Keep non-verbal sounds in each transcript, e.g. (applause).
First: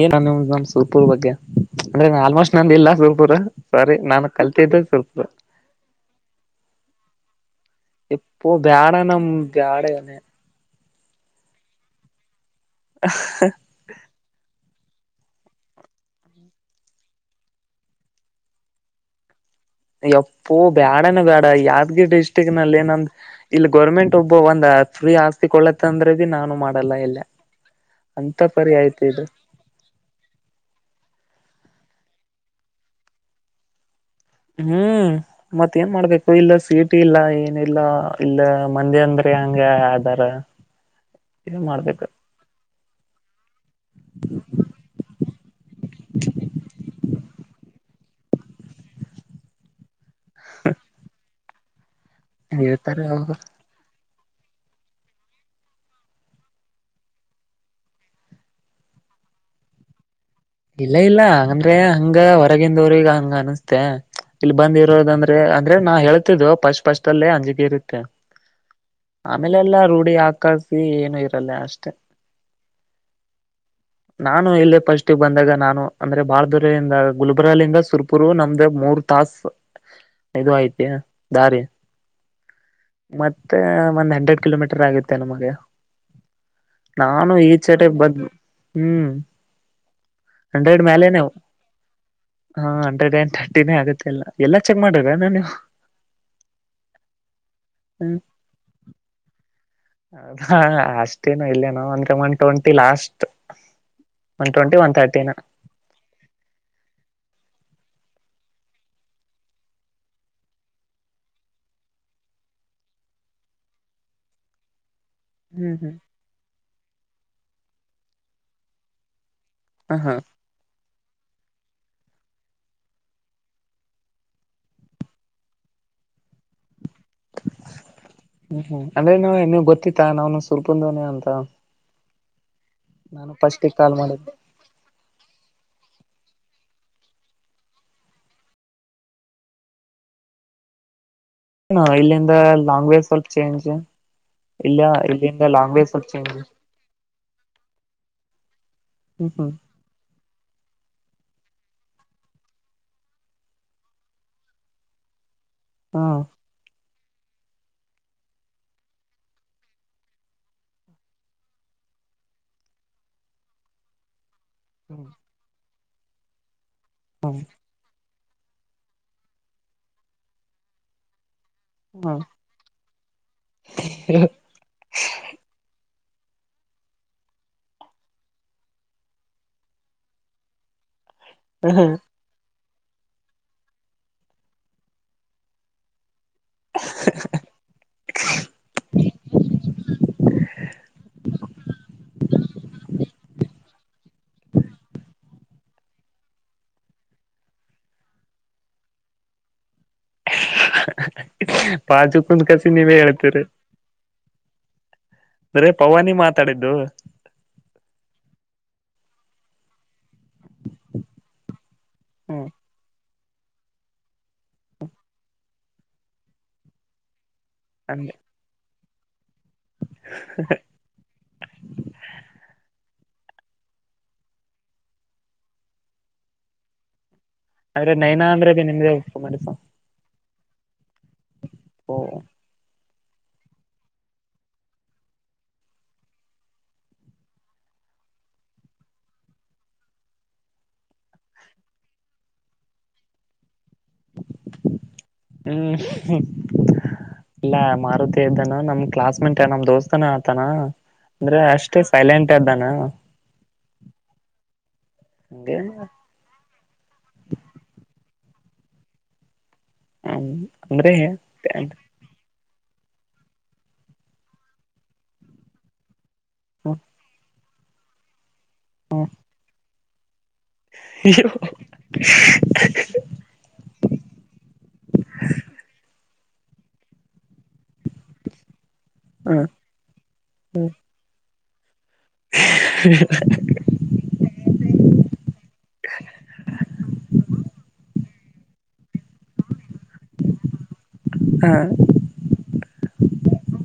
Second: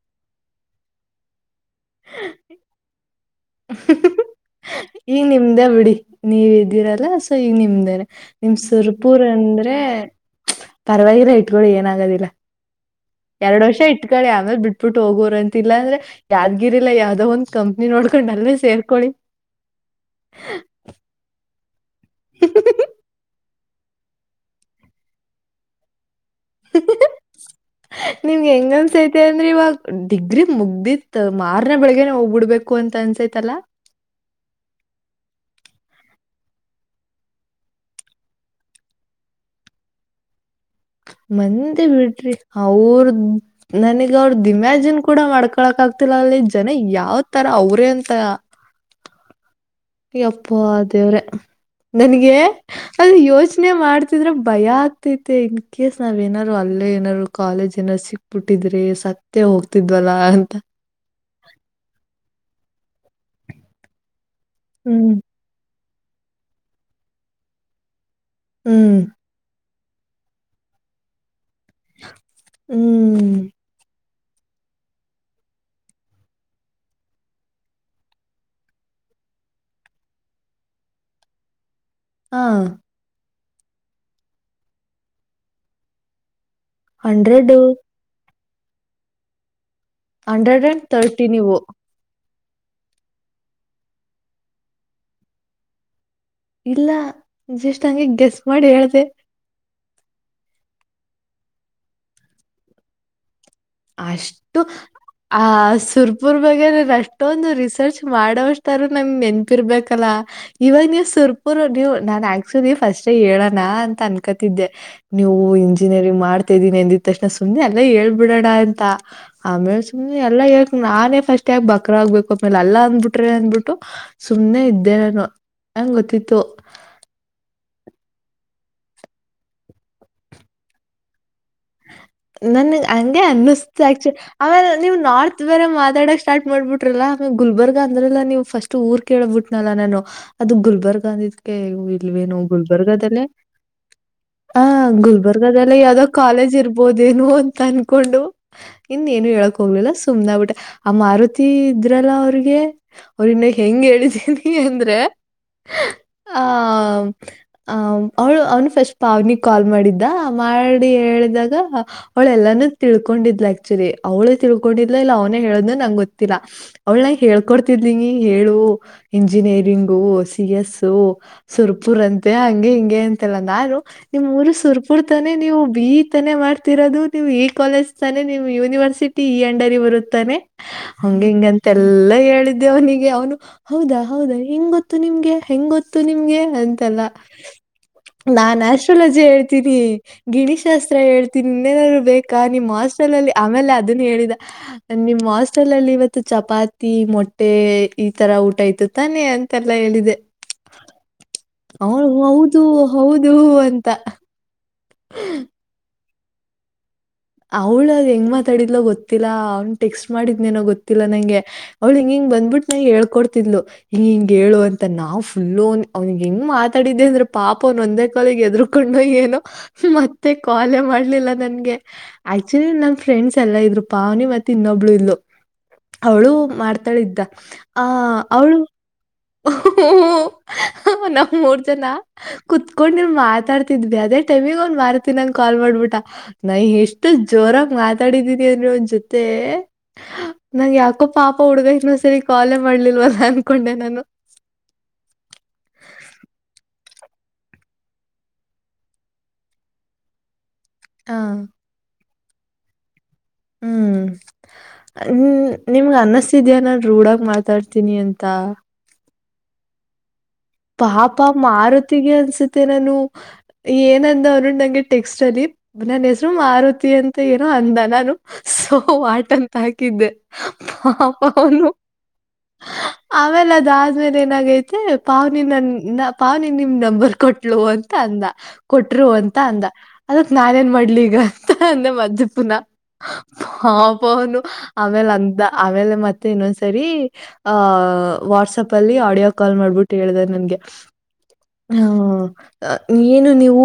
ಏ ನ ಸೋಲ್ಪೂರ್ ಬಗ್ಗೆ ಅಂದ್ರೆ ಆಲ್ಮೋಸ್ಟ್ ನಂದ ಇಲ್ಲಾ ಸುಲ್ಪೂರ್ ಸಾರಿ ನಾನು ಕಲ್ತಿದ್ದ ಸ್ವಲ್ಪ ನಿಮ್ದೆ ಬಿಡಿ ನೀವ್ದೀರಲ್ಲ ಸೊ ಈಗ ನಿಮ್ದೇನೆ ಎಪ್ಪೋ ನಿಮ್ ಬ್ಯಾಡ ಸುರ್ಪುರ್ ನಮ್ ಅಂದ್ರೆ ಬ್ಯಾಡನೆ ಪರವಾಗಿಲ್ಲ ಇಟ್ಕೊಳ್ಳಿ ಏನಾಗೋದಿಲ್ಲ ಎರಡು ವರ್ಷ ಇಟ್ ಇಟ್ಗಳು ಯಾವ್ಯಾರ್ ಬಿಟ್ಬಿಟ್ಟ ಹೋಗೋರ್ ಅಂತಿಲ್ಲ ಅಂದ್ರೆ ಯಾವ್ಿರಿಲಾ ಯಾವ್ದೋ ಒಂದ್ ಕಂಪ್ನಿ ನೋಡ್ಕೊಂಡ್ ಅಲ್ಲೇ ಸೇರ್ಕೊಳ್ಳಿ ಎಪ್ಪೋ ಬೇಡಾನ ಬೇಡ ಯಾದಗಿರಿ ಡಿಸ್ಟ್ರಿಕ್ ನಲ್ಲಿ ಏನಂದ ಇಲ್ಲಿ ಗೋರ್ಮೆಂಟ್ ಒಬ್ಬ ಒಂದ ಫ್ರೀ ಆಸ್ತಿ ಕೊೊಳ್ಳತ್ತ ಅಂದ್ರದ ನಾನು ಮಾಡಲ್ಲ ಎಲ್ಲ ಅಂತ ನಿಮ್ಗೆ ಹೆಂಗ ಪರಿ ಆಯ್ತು ಅನ್ಸೈತೆ ಇದು ಅಂದ್ರೆ ಇವಾಗ ಡಿಗ್ರಿ ಮುಗ್ದಿತ್ ಮಾರ್ನೆ ಬೆಳಗ್ನೆ ಹೋಗ್ಬಿಡ್ಬೇಕು ಅಂತ ಅನ್ಸೈತಲ್ಲಾ ಹ್ಮ್ ಮತ್ ಏನ್ ಮಾಡ್ಬೇಕು ಇಲ್ಲ ಸೀಟಿ ಇಲ್ಲ ಏನಿಲ್ಲ ಇಲ್ಲ ಮಂದಿ ಅಂದ್ರೆ ಹಗೆ ಅಾರ (unintelligible) ಮಂದೆ ಬಿಡ್ರಿ ಅವ್ರ ನನಗ್ ಅವ್ರ್ದ ಇಮ್ಯಾಜಿನ್ ಕೂಡ ಮಾಡ್ಕೊಳಕ್ ಆಗ್ತಿಲ್ಲ ಅಲ್ಲಿ ಜನ ಯಾವ ತರ ಅವ್ರೇ ಅಂತ ಈಗ ಅಪ್ಪ ದೇವ್ರೆ ನನಗೆ ಹೇಳ್ತಾರೆ ಅದು ಅವ್ರು ಯೋಚನೆ ಪ್ರನೆ ಮಾಡ್ತಿದ್ರೆ ಭಯ ಆಗ್ತೈತೆ ಇನ್ ಕೇಸ್ ನಾವ ೇನಾದಾರರು ಅಲ್ಲೇ ಏನಾರರು ಕಾಲೇಜ್ ಏನ್ರು ಸಿಕ್ತ ಪುಟ್ಟಿದ್ರೆ ಸತ್ತ ಹೋಗ್ತಿದ್ವಲ್ಲಾ ಅಂತ ಇಲ್ಲ ಇಲ್ಲ ಹಂಗಂದ್ರೆ ಹಂಗ ಹೊರಗಿಂದವ್ರಗ ಹಂಗ ಅನಸ್ತೆ ಇಲ್ಲಿ ಬಂದ್ ಹ್ಮ್ ಇರೋದಂದ್ರೆ ಅಂದ್ರೆ ನಾ ಹೇಳ್ತಿದ್ದು ಫಸ್ಟ್ ಪಫಸ್ಟ್ ಅಲ್ಲೇ ಅಂಜಿಕಿ ಇರುತ್ತೆ ಹ್ಮ್ ಆಮೇಲೆ ಎಲ್ಲ ರೂಢಿ ಹಾಕಸಿ ಏನು ಇರಲ್ಲ ಅಷ್ಟೆ ಹ್ಮ್ ನಾನು ಇಲ್ಲೇ ಪಸ್ಟ್ ಬಂದಾಗ ನಾನು ಅಂದ್ರೆ ಬಾಳದರ್ಿಂದ ಗುಲ್ಬರಾಲಿಂದ ಸುರ್ಪುರು ನಮ್ದ ಮೂರ್ ತಾಾಸ ಇದು ಐ್ತಿ ದಾರಿ ಹಾ ಮತ್ತೆ ಒಂದ್ ಹಂಡ್ರೆಡ್ ಕಿಲೋಮೀಟರ್ ಆಗುತ್ತೆ ನಮಗೆ ನಾನು ಹಂಡ್ರೆಡ್ ಈಚಟ ಬದ್ ಹ್ಮ್ ಹಂಡ್ರೆಡ್ ಅಂಡ್ ತರ್ಟಿ ಮೇಲೆನೆವು ನೀವು ಹಾ ಹಂಡ್ರೆಡ್ ಅ್ಯಂಡ್ ತರ್ಟಿನೇ ಆಗುತ್ತೆಲ್ಲ ಎಲ್ಲ ಚೆಕ್ ಮಾಡಿದರ ನಾ ನೀವು ಇಲ್ಲ ಜಸ್ಟ್ ಹಂಗೆ ಗೆಸ್ ಮಾಡಿ ಹೇಳ್ದ ಅ ಅಷ್ಟೇನು ಇಲ್ಲೇನ ಅಂದ್ರೆ ಒನ್ ಟ್ವೆಂಟಿ ಲಾಸ್ಟ್ ಒನ್ ಅಷ್ಟು ಟ್ವೆಂಟಿ ಒನ್ ತರ್ಟಿನ ಆ ಸುರ್ ಇಬರ ಬಗ್ ಅಷ್ಟೊಂದು ರಿಸರ್ಚ್ ಮಾಡೋವಷ್ಟಾರರು ನಮ್ಗೆ ನೆನ್ಪಿರ್ಬೇಕಲ್ಲ ಇವಾಗ ನೀವು್ ಸುರ್ಪುರ್ ನೀವು್ ನಾನ್ ಆಕ್ಚುಲಿ ಫಸ್ಟ್ೇ ಹೇಳೋಣ ಅಂತ ಅನ್ಕತಿದ್ದೆ ನೀವು ಹ್ಮ್ ಹ್ಮ್ ಇಂಜಿನಿಯರಿಂಗ್ ಮಾಡ್ತಾ ಇದ್ದೀನಿ ಎಂದಿದ ತಕ್ಷಣ ಸುಮ್ಮನೆ ಅಲ್ಲೇ ಹೇಳ್ಬಿಡಣ ಅಂತ ಆಮೇಲೆ ಹ ಹಾ ಸುಮ್ಮನೆ ಎಾ ಯಾಕ್ ನಾನೇ ಫಸ್ಟ್ ಯಾಕ್ ಬಕ್ರ ಆಗ್ಬೇಕು ಆ್ಮೇಲೆ ಅಲ್ಲಾ ಅಂದ್ಬಿಟ್ರೆ ಅಂದ್ಬಿಟ್ಟು ಸುಮ್ನೆ ಇದ್ದೇರ ಹೆಂಗ ಗೊತ್ತಿತ್ತು ಹ್ಮ ಹ್ಮ್ ಅಂದ್ರೆ ನಾವ ಇನ್ನು ಗೊತ್ತತ್ತ ನಾವ್ನು ಸ್ವಲ್ಪಂದವನ ಅಂತ ನನ್ ಹಂಗೆ ನಾನು ಫಸ್ಟಿಗೆ ಅನ್ನಿಸ್ತ ಕಾಲ್ ಆಕ್ಚು ಮಾಡಿದ್ದೆ ಆಮೇಲೆ ನೀವು ನಾರ್ತ್ ಬೇರೆ ಮಾತಾಡಕ್ ಸ್ಟಾರ್ಟ್ ಮಾಡ್ಬಿಟ್ರಲ್ಲ ಆಮೇ ಗುಲ್ಬರ್ಗ್ಗ ಅಂದ್ರಲ್ಲ ನೀವುಫಸ್ಟ್ ಅಷ್ಟು ಊರ್ ಕೇಳಬಿಟ್ನಲ್ಲಾ ನಾನು ಅದು ಗುಲ್ಬರ್ಗ ಅಂದಿದ್ ಇಲ್ಲಿಂದ ಇಲ್ವೇನುೋ ಲಾಂಗ್ ವೇ ಗುಲ್ಬರ್ಗದಲ್ಲೇ ಸ್ವಲ್ಪ ಚೇಂಜ್ ಹ ಇಲ್ಲ ಇಲ್ಲಿಂದ ಗುಲ್ಬರ್ಗದೆಲ್ಲ ಲಾಂಗ್ ವೇ ಯಾವ್ದೋ ಸ್ವಲ್ಪ ಚೇಂಜ್ ಕಾಲೇಜ್ ಇರ್ಬೋದು ೇನು ಅಂತ ಅನ್ಕೊಂಡು ಇನ್ನ ಏನು ಹ್ಮ್ ಹ್ಮ್ ಹೇಳಕೋ ೋಗಲಿಲ್ಲ ಸುಮ್ನೆ ಬಿಟ್ಟೆ ಆ ಮಾರುತಿ ಇದ್ರಲ್ಲ ಅವ್ರಿಗೆ ಅವ್ರ ಇನ್ನ ಹೆಂಗ್ ಹೇಳತಿ ಅಂದ್ರೆ ಹಾ ಹ ಆ ಅವಳು ಅವ್ನು ಫಸ್ಟ್ ಪಾವನಿ ಕಾಲ್ ಮಾಡಿದ್ದ ಮಾಡಿ ಹೇಳಿದಾಗ ಅವಳ ಎಲ್ಲಾನೂ ತಿಳ್ಕೊಂಡಿದ್ ಆಕ್ಚುಲಿ ಅವಳೇ ತಿಳ್ಕೊಂಡಿದಲ ಇಲ್ಲ ಹ್ಮ ಅವನ ಹೇಳ್ ನಂಗ್ ಗೊತ್ತಿಲ್ಲ ಅವ್ಳನ ಹೊಡ್ ಿ ಹೇಳು ಇಂಜಿನಿಯರಿಂಗು ಸಿ ಎಸ್ ಸುರ್ಪುರ್ ಹ್ಮ ಅಂತೆ ಹಂಗೆ ಹಿಂಗೆ ಅಂತೆಲ್ಲ ನಾನು ನಿಮ್ಮ್ ಊರು ಸುರ್ಪು ಕುಡ್ತಾನೆ ನೀವು ಬೀ ತಾನೆ ಮಾಡ್ೀ ರೋದು ನೀವು್ ಈ ಕಾಲೇಜ್ ತಾನೆ ನಿಮ್ ಯೂನಿವರ್ಸಿಟಿ ಈ ಅಂಡರಿ ಬರುತ್ತಾನೆ ಹಂಗ ಹಿಂಗಂತೆ ಎಲ್ಲ ಹೇಳಿದ್ದೆ ಅವನಿಗೆ ಅವನು ಹೌದಾ ಹೌದಾ ಹೆಂಗ ಗೊತ್ತು ನಿಮ್ಗೆ ಹೆಂಗ ಗೊತ್ತು ಇತ್ತು ನಿಮ್ಗೆ ಅಂತೆಲ್ಲ ನಾನ್ ಆಸ್ಟ್ರೋಲಜಿ ಹೇಳ್ತೀನಿ ಗಿಣಿತ್ಶಾಸ್ತ್ರ ಹೇಳ್ತಿ ತಿನ್ನೇನರು ಬೇಕಾ ನಿಮ್ ಮಾಸ್ಟಲ್ಲ್ಲಿ ಆಮೇಲೆ ಅದನ್ನ ಹೇಳಿದ ನಿಮ್ಸ್ ಹಟಲಲ್ಲಿ ಇವತ್ತು ಚಪಾತಿ ಮೊಟ್ಟೆ ಈ ತರ ಊಟ ಇತ್ತು ತಾನೆ ಅಂತೆಲ್ಲಾ ಹೇಳಿದೆ ಅವ ಬಾಜು ಕುಂದ್ ಹೌದು ಕಸಿ ಹೌದು ಅಂತ ಅ್ರೆ ಪವಾನಿ ಮಾತಾಡಿದ್ದು ಅವ್ಳ ಅ್ ಹೆಂಗ್ ಮಾತಾಡಿದ್ಲ ಗೊತ್ತಿಲ್ಲಾಂ ಟೆಕ್ಸ್ಟ್ ಮಾಡಿದ್ನೇನೋ ಗೊತ್ತಿಲ್ಲ ನಂಗೆ ಅವ್ಳು ಹಿಂಗ ಹಿಂಗ ಹ್ಮ್ ಬಂದ್ಬಿಟ್ಟು ನಂಗೆ ಹೇಳ್ಕೊಡ್ತಿದ್ಲು ಹಿಂ ಹಿಂಗ ಹೇಳು ಅಂತ ನಾವು ಫುಲ್ಲು ಅವ್ನಿಗೆ ಹೆಂಗ ಮಾತಾಡಿದ್ದೆ ಅಂದ್ರೆ ಪಾಪ ಅವನ ಒಂದೇ ಅಂದೆ ಕಾಲಗೆ ಎದರು ಕಕೊಂಡು ಏನು ಮತ್ತೆ ಕಾಲ ಮಾಡ್ಲಿಲ್ಲ ನನ್ಗೆ ಆಕ್ಚುಲಿ ನನ್ ಫ್ರೆಂಡ್ಸ್ ಎಲ್ಲ ಇದ್ರು ಪಾವನಿ ಮತ್ತೆ ಇನ್ನೊಬ್ಳು ಇಲ್ಲು ಅವಳು ಮಾಡ್ತಾಳ ಇದಿದ್ದ ಅ್ರೆೈನ ಅಂದ್ರೆ ಬಿ ನಿಮ್ದೇ ಉಪ್ಪು ಮಾಡಸ ಹ್ಮ ನಮ್ಮ ಮೂರ್ ಜನ ಕುೂತ್ಕೊಂಡ್ ನೀವ್ ಮಾತಾಡ್ತಿದ್ವಿ ಅದೇ ಟೈಮಗ್ ಒಂದ್ ಮಾರ್ತ ನಂಗಗೆ ಕಾಲ್ ಮಾಡ್ಬಿಟ್ಟ ನಾ ಎಷ್ಟು ಜೋರಾಗ ಮಾತಾಡಿದೀನಿ ಅನ್ ಒನ್ ಜೊತೆ ನಂಗ ಯಾಕೋ ಪಾಪ ಹುಡ್ಗ ಇನ ಸರಿ ಕಾಲೇ ಮಾಡ್ಲಿಲ್ವಲ್ಲ ಅನ್ಕೊಂಡೆ ನಾನು ಹ್ಮ ಇಲ್ಲ ಮಾರುತಿ ಇದ್ದಾನ ನಮ್ ಕ್ಲಾಸ್ ಮೇಟ್ ನಮ್ ದೋಸ್ತಾನ ಆತಾನ ಹ ಅಂದ್ರೆ ಅಷ್ಟೇ ಸೈಲೆಂಟ್ ಅ್ದಾನ ಹ್ಮ್ ನಿಮ್ಗ ಅನ್ನಿಸತ ಇದ್ಯಾ ನಾನು ರೂಢಾಗ ಮಾತಾಡ್ತೀನಿ ಅಂತ ಹ ಪಾಪಾ ಮಾರ ಅನ್ಸುತ್ತೆ ನಾನು ಏನಂದ ಅವ್ ನಂಗೆ ಟೆಕ್ಸ್ಟ್ ಅಲ್ಲಿ ನ ಮಾರುತಿ ಅಂತ ಏನೋ ಅಂದ ನಾನು ಸೋ ಹ್ಮ ಆಟಂತ ಹಾಕಿದ್ದೆ ಹ ಪನು ಆಮೇಲೆ ದಾಜ ಮೇಲೆನಗೈತೆ ಪಾವನಿ ನನ್ನ ಪಾವನಿ ನಿಮ್ ನಂಬರ್ ಕೊಟ್ಟ ಅಂತ ಅಂದ ಕೊಟ್ರು ಅಂತ ಹ ಅಂದ ಅದಕ್ ನಾನೇಏನ್ ಹ್ಮ್ ಮಾಡ್ಲಿ ಈಗ ಅಂತ ಅಂದ ಮದ್ ಚಪ್ಪನ ಹಾ ಬೌನು ಆಮೇಲೆ ಅಂತ ಆಮೇಲೆ ಮತ್ತೆ ಇನ್ನೊಂದ್ಸರಿ ಆಹ ವಾಟ್ಸ್ಪ್ ಅಲ್ಲಿ ಆಡಿಯೋ ಕಾಲ್ ಮಾಡ್ಬಿಟ್ಟು ಹೇಳಿದಾರೆ ನನ್ಗೆ ಹಾ ಏನು ನೀವು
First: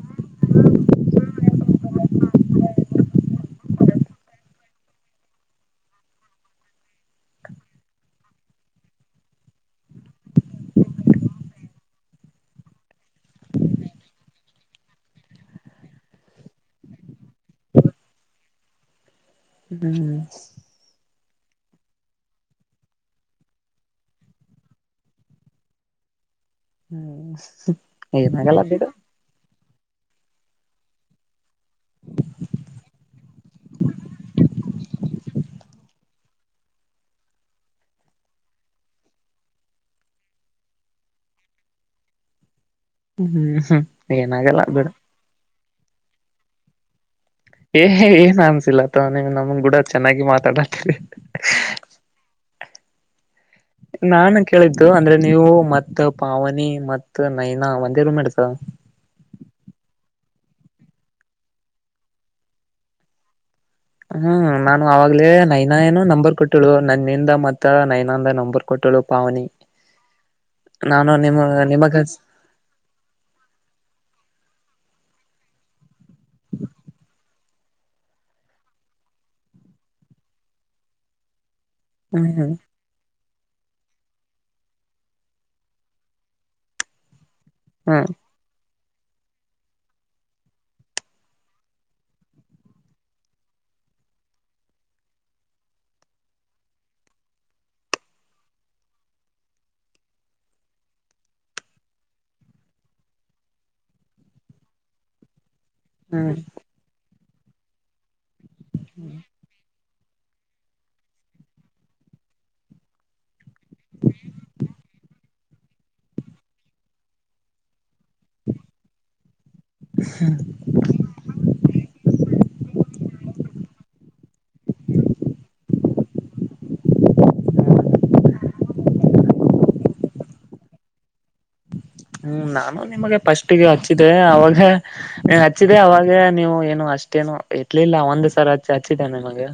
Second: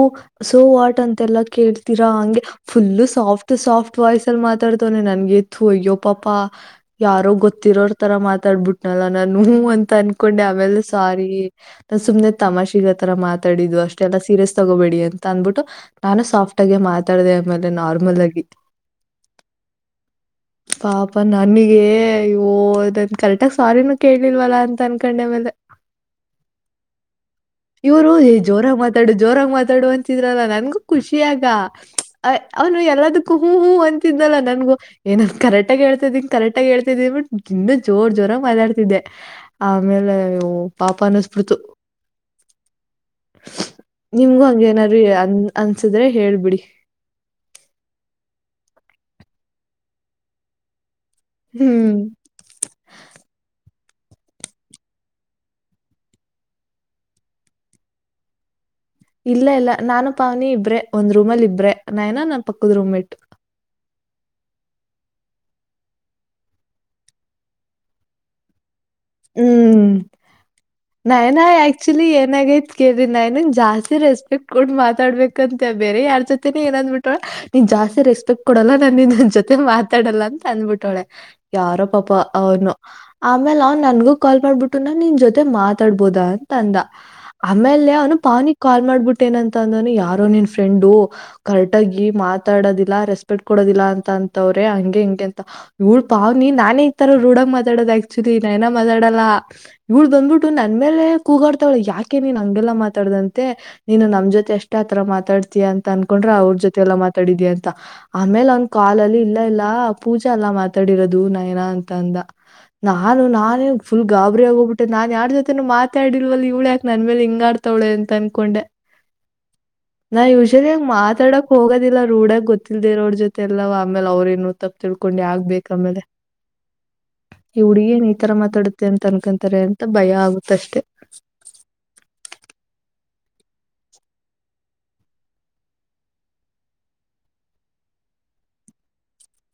ಸೋವಾಟ್ ಅಂತೆಲ್ಲಾ ಕೇಳ್ತೀರಾ ಹಂಗೆ ಫುಲ್ಲು ಸಾಫ್ಟ್ ಸಾಫ್ಟ್ ವಾಯ್ಸ ಅಲ್ಲಿ ಮಾತಾಡ್ತವನನೆ ನನ್ಗೆಿತ್ತು ಅಯ್ಯೋ ಪಾಪಾ ಯಾರೋ ಗೊತ್ತಿರೋರ್ ತರ ಮಾತಾಡ್ಬಿಟ್ನಲ್ಲ ನಾನು ಅಂತ ಅನ್ಕೊಂಡೆ ಆಮೇಲೆ ಸಾರಿ ನ ಸು್ನೆ ತಮಾಷೆಗ ಆ ತರ ಮಾತಾಡಿದ್ದು ಅಷ್ಟೆಲ್ಲಾ ಸೀರಿಯಸ್ ತಗೋಬೇಡಿ ಅಂತ ಅಂದ್ಬಿಟ್ಟು ನಾನು ಸಾಫ್ಟ್ ಆಗೇ ಮಾತಾಡ್ದ ಆಮೇಲೆ ನಾರ್ಮಲ್ ಆಗಿ ಹ್ಮ್ ಪಾಪ ನನಗ ಇೋ ಅದನ್ ಕರೆಟಗ ಸಾರಿನೂ ಕೇಳಲಿಲ್ವಲ್ಲ ಅಂತ ಅನ್ಕೊಂಡೆ ಮೇಲೆ ಹ್ಮ್ ಇವರು ಏ ಏನಾಗಲ್ಲ ಜೋರಾಗ ಬಿಡು ಮಾತಾಡು ಜೋರಾಗ ಮಾತಾಡುುವ ಅಂತ ಅಿದ್ರಲ್ಲ ನನ್ಗು ಖುಷಿಿಯಗ ಅ ಅವ್ನು ಎಲ್ಲದಕ್ಕೂ ಹೂ ಹೂ ಅಂತಿದ್ದಲ್ಲ ನನ್ಗೂ. ಏನಂದ್ ಕರೆಕ್ಟ ಆಗ ಹೇಳ್ತಾ ಇದೀಿ ಕರೆಕ್ಟ ಆಗ ಹೇಳ್ತ ಇದಿದಿನಿಟ್ ಇನ್ನ ಜೋರ್ ಜೋರಗ್ ಮಾತಾಡ್ತಿದ್ದೆ ಆಮೇಲೆ ಪಾಪ ಅನ್ನಿಸಬಿಡ್ತು. ಹ್ಮ್ ಹ್ಮ್ ನಿಮ್ಗೂ ಏನಾಗಲ್ಲ ಬಿಡು ಹಂಗೇನಾದರು ಅನ್ ಅನ್ಸಿದ್ರೆ ಹೇಳ್ಬಿಡಿ ಏ ಏನ್ ಅನ್ಸಿಲ್ಲತ್ತ ನಿ ನಮನ್ ಕೂಡ ಚೆನ್ನಾಗಿ ಮಾತಾಡಾಡ್ತರಿ ಹ್ಮ್ ನಾನು ಕೇಳಿದ್ದು ಅಂದ್ರೆ ನೀವು ಮತ್ ಪಾವನಿ ಮತ್ತ್ ನೈನಾ ಒಂದೇ ರೂಮ್ ಮೆಟ್ಸ್ ಇಲ್ಲ ಇಲ್ಲ ನಾನು ಪಾವನಿ ಇಬ್ರೆ ಒಂದ್ ರೂಮಲ್ಲಿ ಇಬ್ರೆ ನಾೇನ ನನ್ ಪಕ್ಕದ ರೂಮ್ಮೇಟ್ ಹ್ಮ್ ನಾನು ಅವಾಗ್ಲೇ ನೈನ ಏನ ನಂಬರ್ ಕೊಟ್ಟಳು ನನ್ನಿಂದ ಮತ್ತ ನೈನಂದ ನಂಬರ್ ಕೊಟ್ಟಳು ಪಾವನಿ ಹ್ಮ್ ನಾನು ನ್ ನಿಮ ನ ನಿಮಗ ಆಕ್ಚುಲಿ ಏನಗೈತ್ ಕೇಳರಿ ನನನ್ ಜಾಸ್ತಿ ರೆಸ್ಪೆಕ್ಟ್ ಕೊು ಮಾತಾಡ್ಬೇಕಂತ ಬೇರೆ ಯಾರ್ ಜೊತೆಿನೇ ಏನ ಅಂದ್ಬಿಟ್ಟಳ. ನೀನ್ ಜಾಸ್ತಿ ರೆಸ್ಪೆಕ್ಟ್ ಕೊಡಲ್ಲ ನನ್ನ ಜೊತೆ ಮಾತಾಡಲ್ಲ ಅಂತ ಅಂದ್ಬಿಟ್ಟಳೆ ಯಾರಪ್ಪ. ಪಾಪ ಹ್ಮ್ ಹ್ಮ್ ಅವನು ಆಮೇಲೆ ಅವನು. ನನ್ಗೂ ಕಾಲ್ ಮಾಡ್ಬಿಟ್ಟು ನ ನಿನ್ ಜೊತೆ ಮಾತಾಡ್ಬೋದ ಅಂತ ಅಂದ ಆಮೇಲೆ ಹ್ಮ್ ಅವನು ಪಾನಿ. ಕಾಲ್ ಮಾಡ್ಬಿಟ್ಟ ಏನಂತ ಅಂದಾನ ಯಾರೋ ನಿನ್ ಫ್ರೆಂಡು. ಕರೆಟ್ಗಿ ಮಾತಾಡೋದಿಲ್ಲಾ ರೆಸ್ಪೆಕ್ಟ್ ಕೊಡೋದಿಲ್ಲಾ ಅಂತ ಅಂತವ್ರೆ ಹಂಗೆ ಹಿಂಗೆ ಅಂತ. ಹಡ್ಪಾವ್ ನೀ ನಾನೇ ಇತಾರ ರೂಡಕ್ ಮಾತಾಡೋದ ಆಕ್ಚುಲಿ ನೈನ ಮಾತಾಡಲ್ಲ. ಇವಳು ಬಂದ್ಬಿಟ್ಟು ನನ್ ಮೇಲೆ ಕೂಗಾಡ್ತಾವಳೆ ಯಾಕೆ ನೀನ್ ಹಂಗೆಲ್ಲಾ ಮಾತಾಡ್ದಂತೆ. ನೀನ್ ನಮ್ ಜೊತೆ ಎಷ್ಟ್ ಆತರ ಮಾತಾಡ್ತೀಯಂತ. ತಂದಕೊಂಡ್ರೆ ಹ್ಮ್ ಅವ್ರ ಜೊತೆ ಎಲ್ಲಾ ಮಾತಾಡಿದಿ ಅಂತ ಆಮೇಲೆ ಅವನ್ ಕಾಲಲ್ಲಿ ಇಲ್ಲ ಇಲ್ಲ. ಪೂಜಾ ಎಲ್ಲಾ ಮಾತಾಡಿರೋದು ನಯನ ಅಂತ ಅಂದ. ನಾನು ನಾನೇ ಫುಲ್ಾಬರಿ ಆಗ ಹೋಗ್ಬಿಟ್ಟೆ ನು ಯಾರ ಜೊತೆೇನು ಮಾತಾಡಿಲ್ವ ಇ್ಳ ಯಾಕೆ ನನ್ನ ಮೇಲೆ ಹಿಂಗ ಆಡ್ತವಳ ಅಂದ. ಕೊಂಡೆ ನಾ ಯುಷದ ಮಾತಾಡ ಹೋಗೋದಿಲ್ಲ ರೂಡಾಗ ಗೊತ್ತಿಲ್ಲದಿರೋ ಅವ್ರ ಜೊತೆ ಎಲ್ಲ ಆಮೇಲೆ ಅವ್ರ ಏನು ತಪ್ಪಪ್ ತಿಳ್ಕೊಂಡ್ ಯಾಗ್ ಬೇಕಕ್ ಆಮೇಲೆ (unintelligible) ಈ ಹುಡುಗಿಯರು ಈ ತರ ಮಾತಾಡ ಅಂತ ಅನ್ಕೊಂತಾರೆ ಅಂತ ಭಯ ಆಗುತ್ತ ಅಷ್ಟೇ. ಹ್ಮ್ ನಾನು ನಿಮಗೆ ಪಫಸ್ಟ್ಿಗೆ ಹಚ್ಚಿದೆೆ ಅವಾಗೆ. ನೀ ಹಚ್ಚಿದೆ ಅವಾಗ ನೀವು ಏನು ಅಷ್ಟೇನು ಇಟ್ಲಿಲ್ಲ ಒಂದ್ ಸರ್ ಹಚ್ಚಿ ಹಚ್ಚಿದೆ ನಿಮಗೆ.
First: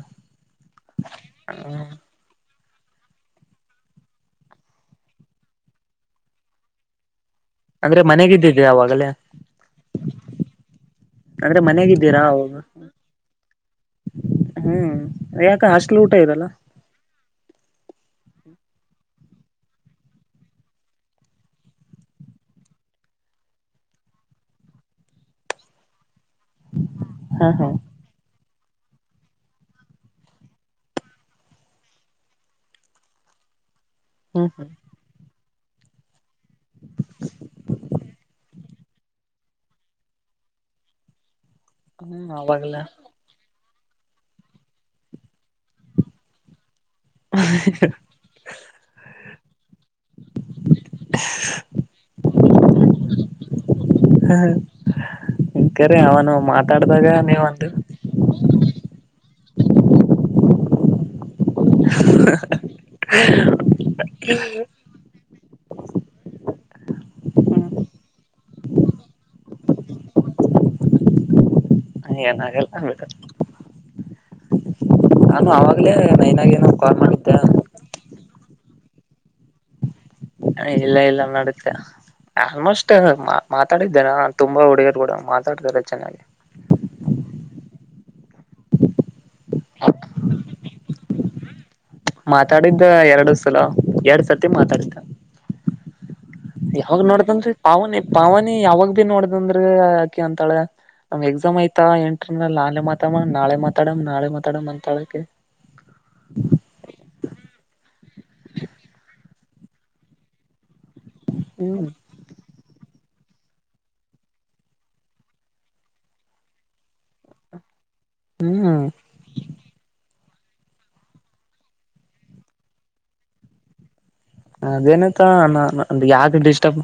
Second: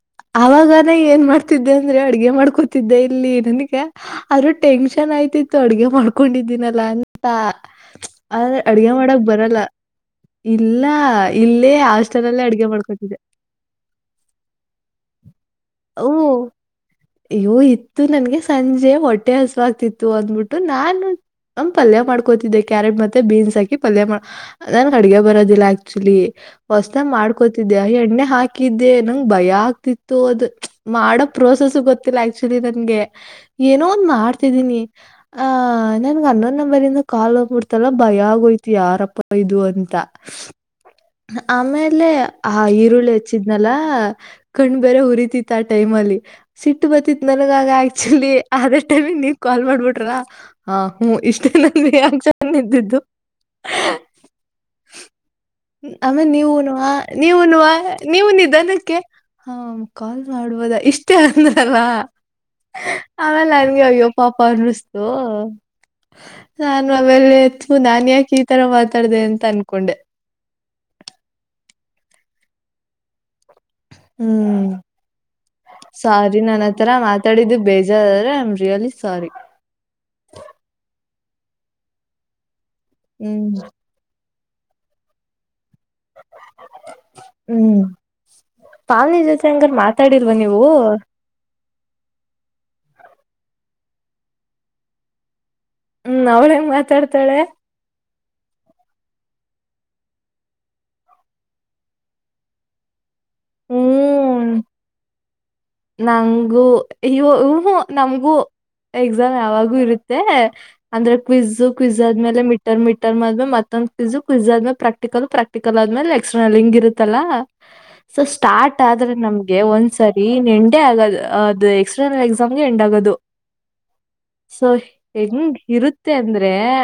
ಅವಾಗಾನ ಏನ್ ಮಾಡ್ತಿದ್ದೆ ಅಂದ್ರೆ ಅಡ್ಗೆ ಮಾಡ್ಕೋತಿದ್ದೆ ಇಲ್ಲಿ ನನಗೆ. ಆದ್ರರು ಟೆನ್ಷನ್ ಆಯ್ತಿತ್ತು ಅಡ್ಗೆ ಮಾಡ್ಕೊಂಡಿದ್ದೀನಲ್ಲ ಅಂತ. ಅಂದ್ರೆ ಅದರೆ ಮನೆಗಿದ್ದಿದ್ದೆ ಅಡ್ಗೆ ಅವಾಗಲೇ ಮಾಡಕ್ ಬರಲ್ಲ. ಇಲ್ಲ ಅಂದ್ರೆ ಇಲ್ಲೇ ಮನೆಗಿದ್ದೀರಾ ಹಾಸ್ಟೆಲ್ಲ್ಲೇ ಅವಾಗ ಅಡಗೆ ಮಾಡ್ಕೊತಿದೆ. ಹ್ಮ್ ಯಾಕ ಹಸ್ಲು ಊಟ ಹ್ಮ್. ಇರಲ್ಲ. ಅಯ್ಯೋ ಇತ್ತು ನನ್ಗೆ ಸಂಜೆ ಹೊಟ್ಟೆ ಹಸವಾಗ್ತಿತ್ತು ಅಂದ್ಬಿಟ್ಟು ನಾನು. ನಮ ಪಲ್ಯ ಮಾಡ್ಕೋತಿದ್ದೆ ಕ್ಯಾರೆಟ್ ಮತ್ತೆ ಬೀನ್ಸ್ ಹಾಕಿ ಪಲ್ಯ ಮಾಡ್. ನನ್ ಅಡ್ಗೆ ಬರೋದಿಲ್ಲ ಆಕ್ಚುಲಿ ಹೊಸ್ದ ಹಾ ಹಾ ಮಾಡ್ಕೋತಿದ್ದ್ಯಾ ಎಣ್ಣೆ ಹಾಕಿ. ಹಾಕಿದ್ದೆ ನಂಂಗಗೆ ಭಯ ಆಗ್ತಿತ್ತು ಅದ್ ಮಾಡೋ ಪ್ರೋಸೆಸ್ ಗೊತ್ತಿಲ್ಲ ಆಕ್ಚುಲಿ ನಂಗೆ ಏನೋ ಒಂದ ಹ್ಮ್ ಮಾಡ್ತಿದೀನಿ. (unintelligible) ಆ ನನ್ ಹನ್ನೊಂದ ನಂಬರಿಂದ ಕಾಲ್ ಹೋಗಬಿಡ್ತಲ್ಲ ಭಯಾಗೋಯ್ತಿು ಯಾರಪ್ಪ ಇದು ಅಂತ. ಆಮೇಲೆ ಅಲ್ಲೇ ಹ್ಮ್ ಆ ಅವಾಗಲ್ಲ ಈರುಳ್ಳಿ ಹಚ್ಚಿದ್ನಲ್ಲ ಕಣ್ ಬೇರೆ ಹುರಿತಿತ್ತ ಆ ಟೈಮ್ ಅಲ್ಲಿ. ಸಿಟ್ಟು ಬರ್ತಿತ್ ನನಗ ಆ ಆಕ್ಚುಲಿ ಅದೇ ಟೈಮಿ ನೀ್ ಕಾಲ್ ಮಾಡ್ಬಿಟ್ರ ಹಾ ಹ್ಮ್ ಇಷ್ಟೇನಲ್ರಿ ಯಾಂಗ ಚಂದ ಇದ್ದಿದ್ದು. ಹ ಆಮೇ ನೀವುನುವಾ ನೀವುನುವ ನೀವಂದು ನೀವು ನಿಿದ್ದನಕ್ಕೆ ಹಾ ಕಾಲ್ ಮಾಡಬುದ ಇಷ್ಟೇ ಅಂದಲ್ಲ ಆಮೇಲೆ ನನ್ಗೆ್ಯ ಪಾಪ ನರುಸ್ತು ನಾನು ಅವೆಲೆ ಹ್ಮ್ ಹೆತ್ು ನಾನ್ ಯಾಕೆ ಈ ತರ ಮಾತಾಡ್ದ ಅಂತ ಅನ್ಕೊಂಡೆ ಏನಾಗಲ್ಲ ಅನ್ ಹ್ಮ್ ನಾನು ಅವಾಗ್ಲೇ ನೈನಾಗನ ಕಾಲ್ ಮಾಡಿದ್ದೆ ಾದ ಐ ಆಮ್ ರಿಯಲಿ ಸಾರಿ ಹ ಇಲ್ಲ ಇಲ್ಲ ನಡುತ್ತೆ ಆಲ್ಮೋಸ್ಟ್ ಹ್ಮ್ ಮಾತಾಡ ಇದನ ತುಂಬಾ ಹುಡುಗರು ಕೂಡ ಮಾತಾಡ್ತಾರೆ ಚೆನ್ನಾಗಿ ಹ್ಮ್ ಪಾವನಿ ಜೊತೆ ಅಂಗರ್ ಮಾತಾಡಿರ್ವ ನೀವು ಮಾತಾಡಿದ್ದ ಎರಡು ಸಲ ಎರಡ್ ಸರ್ತಿ ಮಾತಾಡಿದ್ದ ಹ್ಮ್ ಅವಳ ಯಾವಾಗ ಮಾತಾಡ್ತಾಳೆ ನೋಡ್ದನ್್ರಿ ಪಾವನಿ ಪಾವನಿ ಯಾವಾಗ ಭ ನೋಡ್ದಂದ್ರ ಆಕಿ ಅಂತಾಳ ನಮ್ ಎಕ್ಸಾಮ್ ಆಯ್ತಾ ಎಂಟ್ರ ನೆ ಮಾತಾಡ ನಾಳೆ ಮಾತಾಡಮ್ ನಾಳೆ ಹ್ಮ್ ಮಾತಾಡಮ್ ಅಂತಾ ಹೇಳಕ್ಕೆ ನಂಗೂ ಇ ನಮ್ಗೂ ಎಕ್ಸಾಮ್ ಯಾವಾಗೂ ಇರುತ್ತೆ ಅಂದ್ರೆ ಕ್ವಿ್ು ಹ್ಮ್ ಕ್ವಿ್ ಆದ್ಮೇಲೆ ಮಟ್ಟ ಇಂರ್ೀಟರ್ ಮ್ಮೇ ಮತ್ತೊಂದ ಕಿಸಜು ಕ್ಿಸ್ ಆದ್ಮೇ ಪ್ರಕ್ಟಿಕಲ್ ಪ್ರಾಕ್ಟಿಕಲ್ ಆದ್ಮೇಲೆಕ್ಸ್ರ್ಲ್ ಹಿಂಗ ಇರುತ್ತಲ್ಲ ಹ ಸೊ ಸ್ಟಾರ್ಟ್ ಆದ್ರೆ ನಮ್ಗೆ ಒಂದ್ಸರಿ ಎಂಟೇ ಆಗದು ಅದು ಎಕ್ಸ್ಟರ್ನಲ್ ಎಕ್ಸಾಮ್ಗೆ ಎಂಡ್ ಆಗೋದು ಸೊ ಅದೇನತ ಹೆಂಗ ಇರುತ್ತೆ ಯಾಕ ಅಂದ್ರೆ ಡಿಸ್ಟರ್ಬ್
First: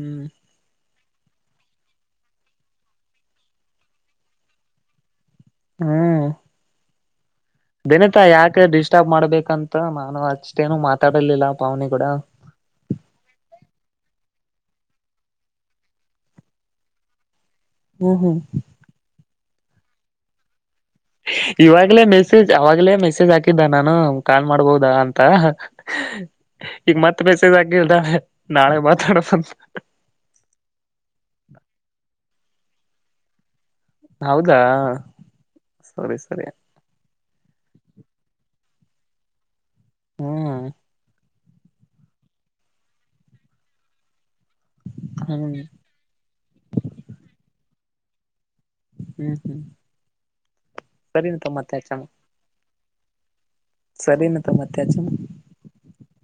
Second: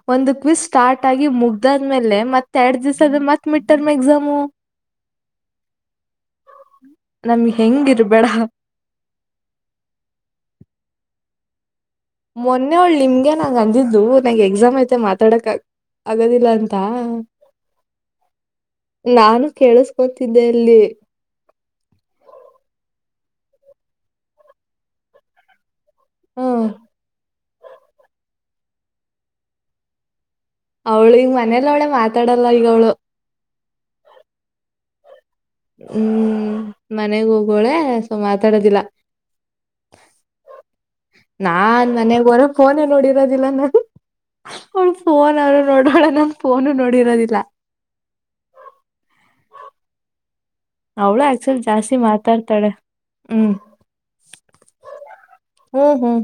ಹ್ಮ್ ಒಂದು ಕ್ವಿಿಸಸ್್ ಸ್ಟಾರ್ಟ್ ಆಗಿ ಮುಗ್ದಾದ್ಮೇಲೆ ಮತ್ತೆ ಎರಡ್ ದಿವ್ಸ ಅದ ಮತ್ ಮಿಟ್ಟರ್ ಮ ಎಕ್ಸಾಮು ಹ್ಮ್ ನಮ್ಗ್ ಹೆಂಗ್ ದಿನತಾ ಇರ್ಬೇಡ ಯಾಕಷ್ಟ ಇಷ್ಟ ಮಾಡ್ಬೇಕಂತ ನಾನು ಅಷ್ಟೇನು ಮಾತಾಡಲಿಲ್ಲ ಪಾವನಿಗೂಡ ಮೊನ್ನೆ ಒಳು ನಿಮ್ಗೆ ನಂಗ್ ಅಂದಿದ್ದು ನನಗೆ ಎಕ್ಸಾಮ್ ಐತೆ ಮಾತಾಡಕ್ಕಾಗ ಆಗದಿಲ್ಲ ಅಂತ ಹ್ಮ್ ಹ್ಮ್ ನಾನು ಕೇಳಸ್ಕೊತಿದ್ದೆ ಅಲ್ಲಿ ಇವಾಗ್ಲೇ ಮೆಸೇಜ್ ಅವಾಗ್ಲೇ ಮೆಸೇಜ್ ಹಾಕಿದ್ದ ನಾನು ಕಾಲ್ ಮಾಡ್ಬೋುದ ಅಂತ ಹ್ಮ್ ಈಗ ಮತ್ತತ್ ಮೆಸೇಜ್ ಆಗಿಲ್ದಾಳೆ ನಾಳೆ ಮಾತಾಡ ಬಂತ ಅವ್ಳು ಈಗ ಮನೇಲ್ಲ ಅವಳೆ ಮಾತಾಡಲ್ಲ ಈಗ ಅವ್ಳು ಹೌದಾ ಸರಿ ಸರಿ ಹ್ಮ್ ಮನೆಗ್ ಹೋಗೋಳೆ ಸೊ ಮಾತಾಡೋದಿಲ್ಲ ಹ್ಮ್ ನಾನ್ ನನೆಗ್ೋರ ಫೋನ ನೋಡಿರೋದಿಲ್ಲ ನು ಅವಳ ಫೋನ್ ಹ್ಮ್ ಅವರು ನೋಡೋಳ ನಮ ಫೋನು ನೋಡಿರೋದಿಲ್ಲ ಹ್ಮ್ ಹ್ಮ್ ಅವ್ಳ ಸರಿನತ ಆಕ್ಚಲ್ ಮತ್ತೆ ಜಾಸ್ತಿ ಮಾತಾಡ್ತಾಳೆ ಹ್ಮ್ ಸರಿ ನ ತ ಅತ್ತಚ ಹ್ಮ್ ಹ್ಮ್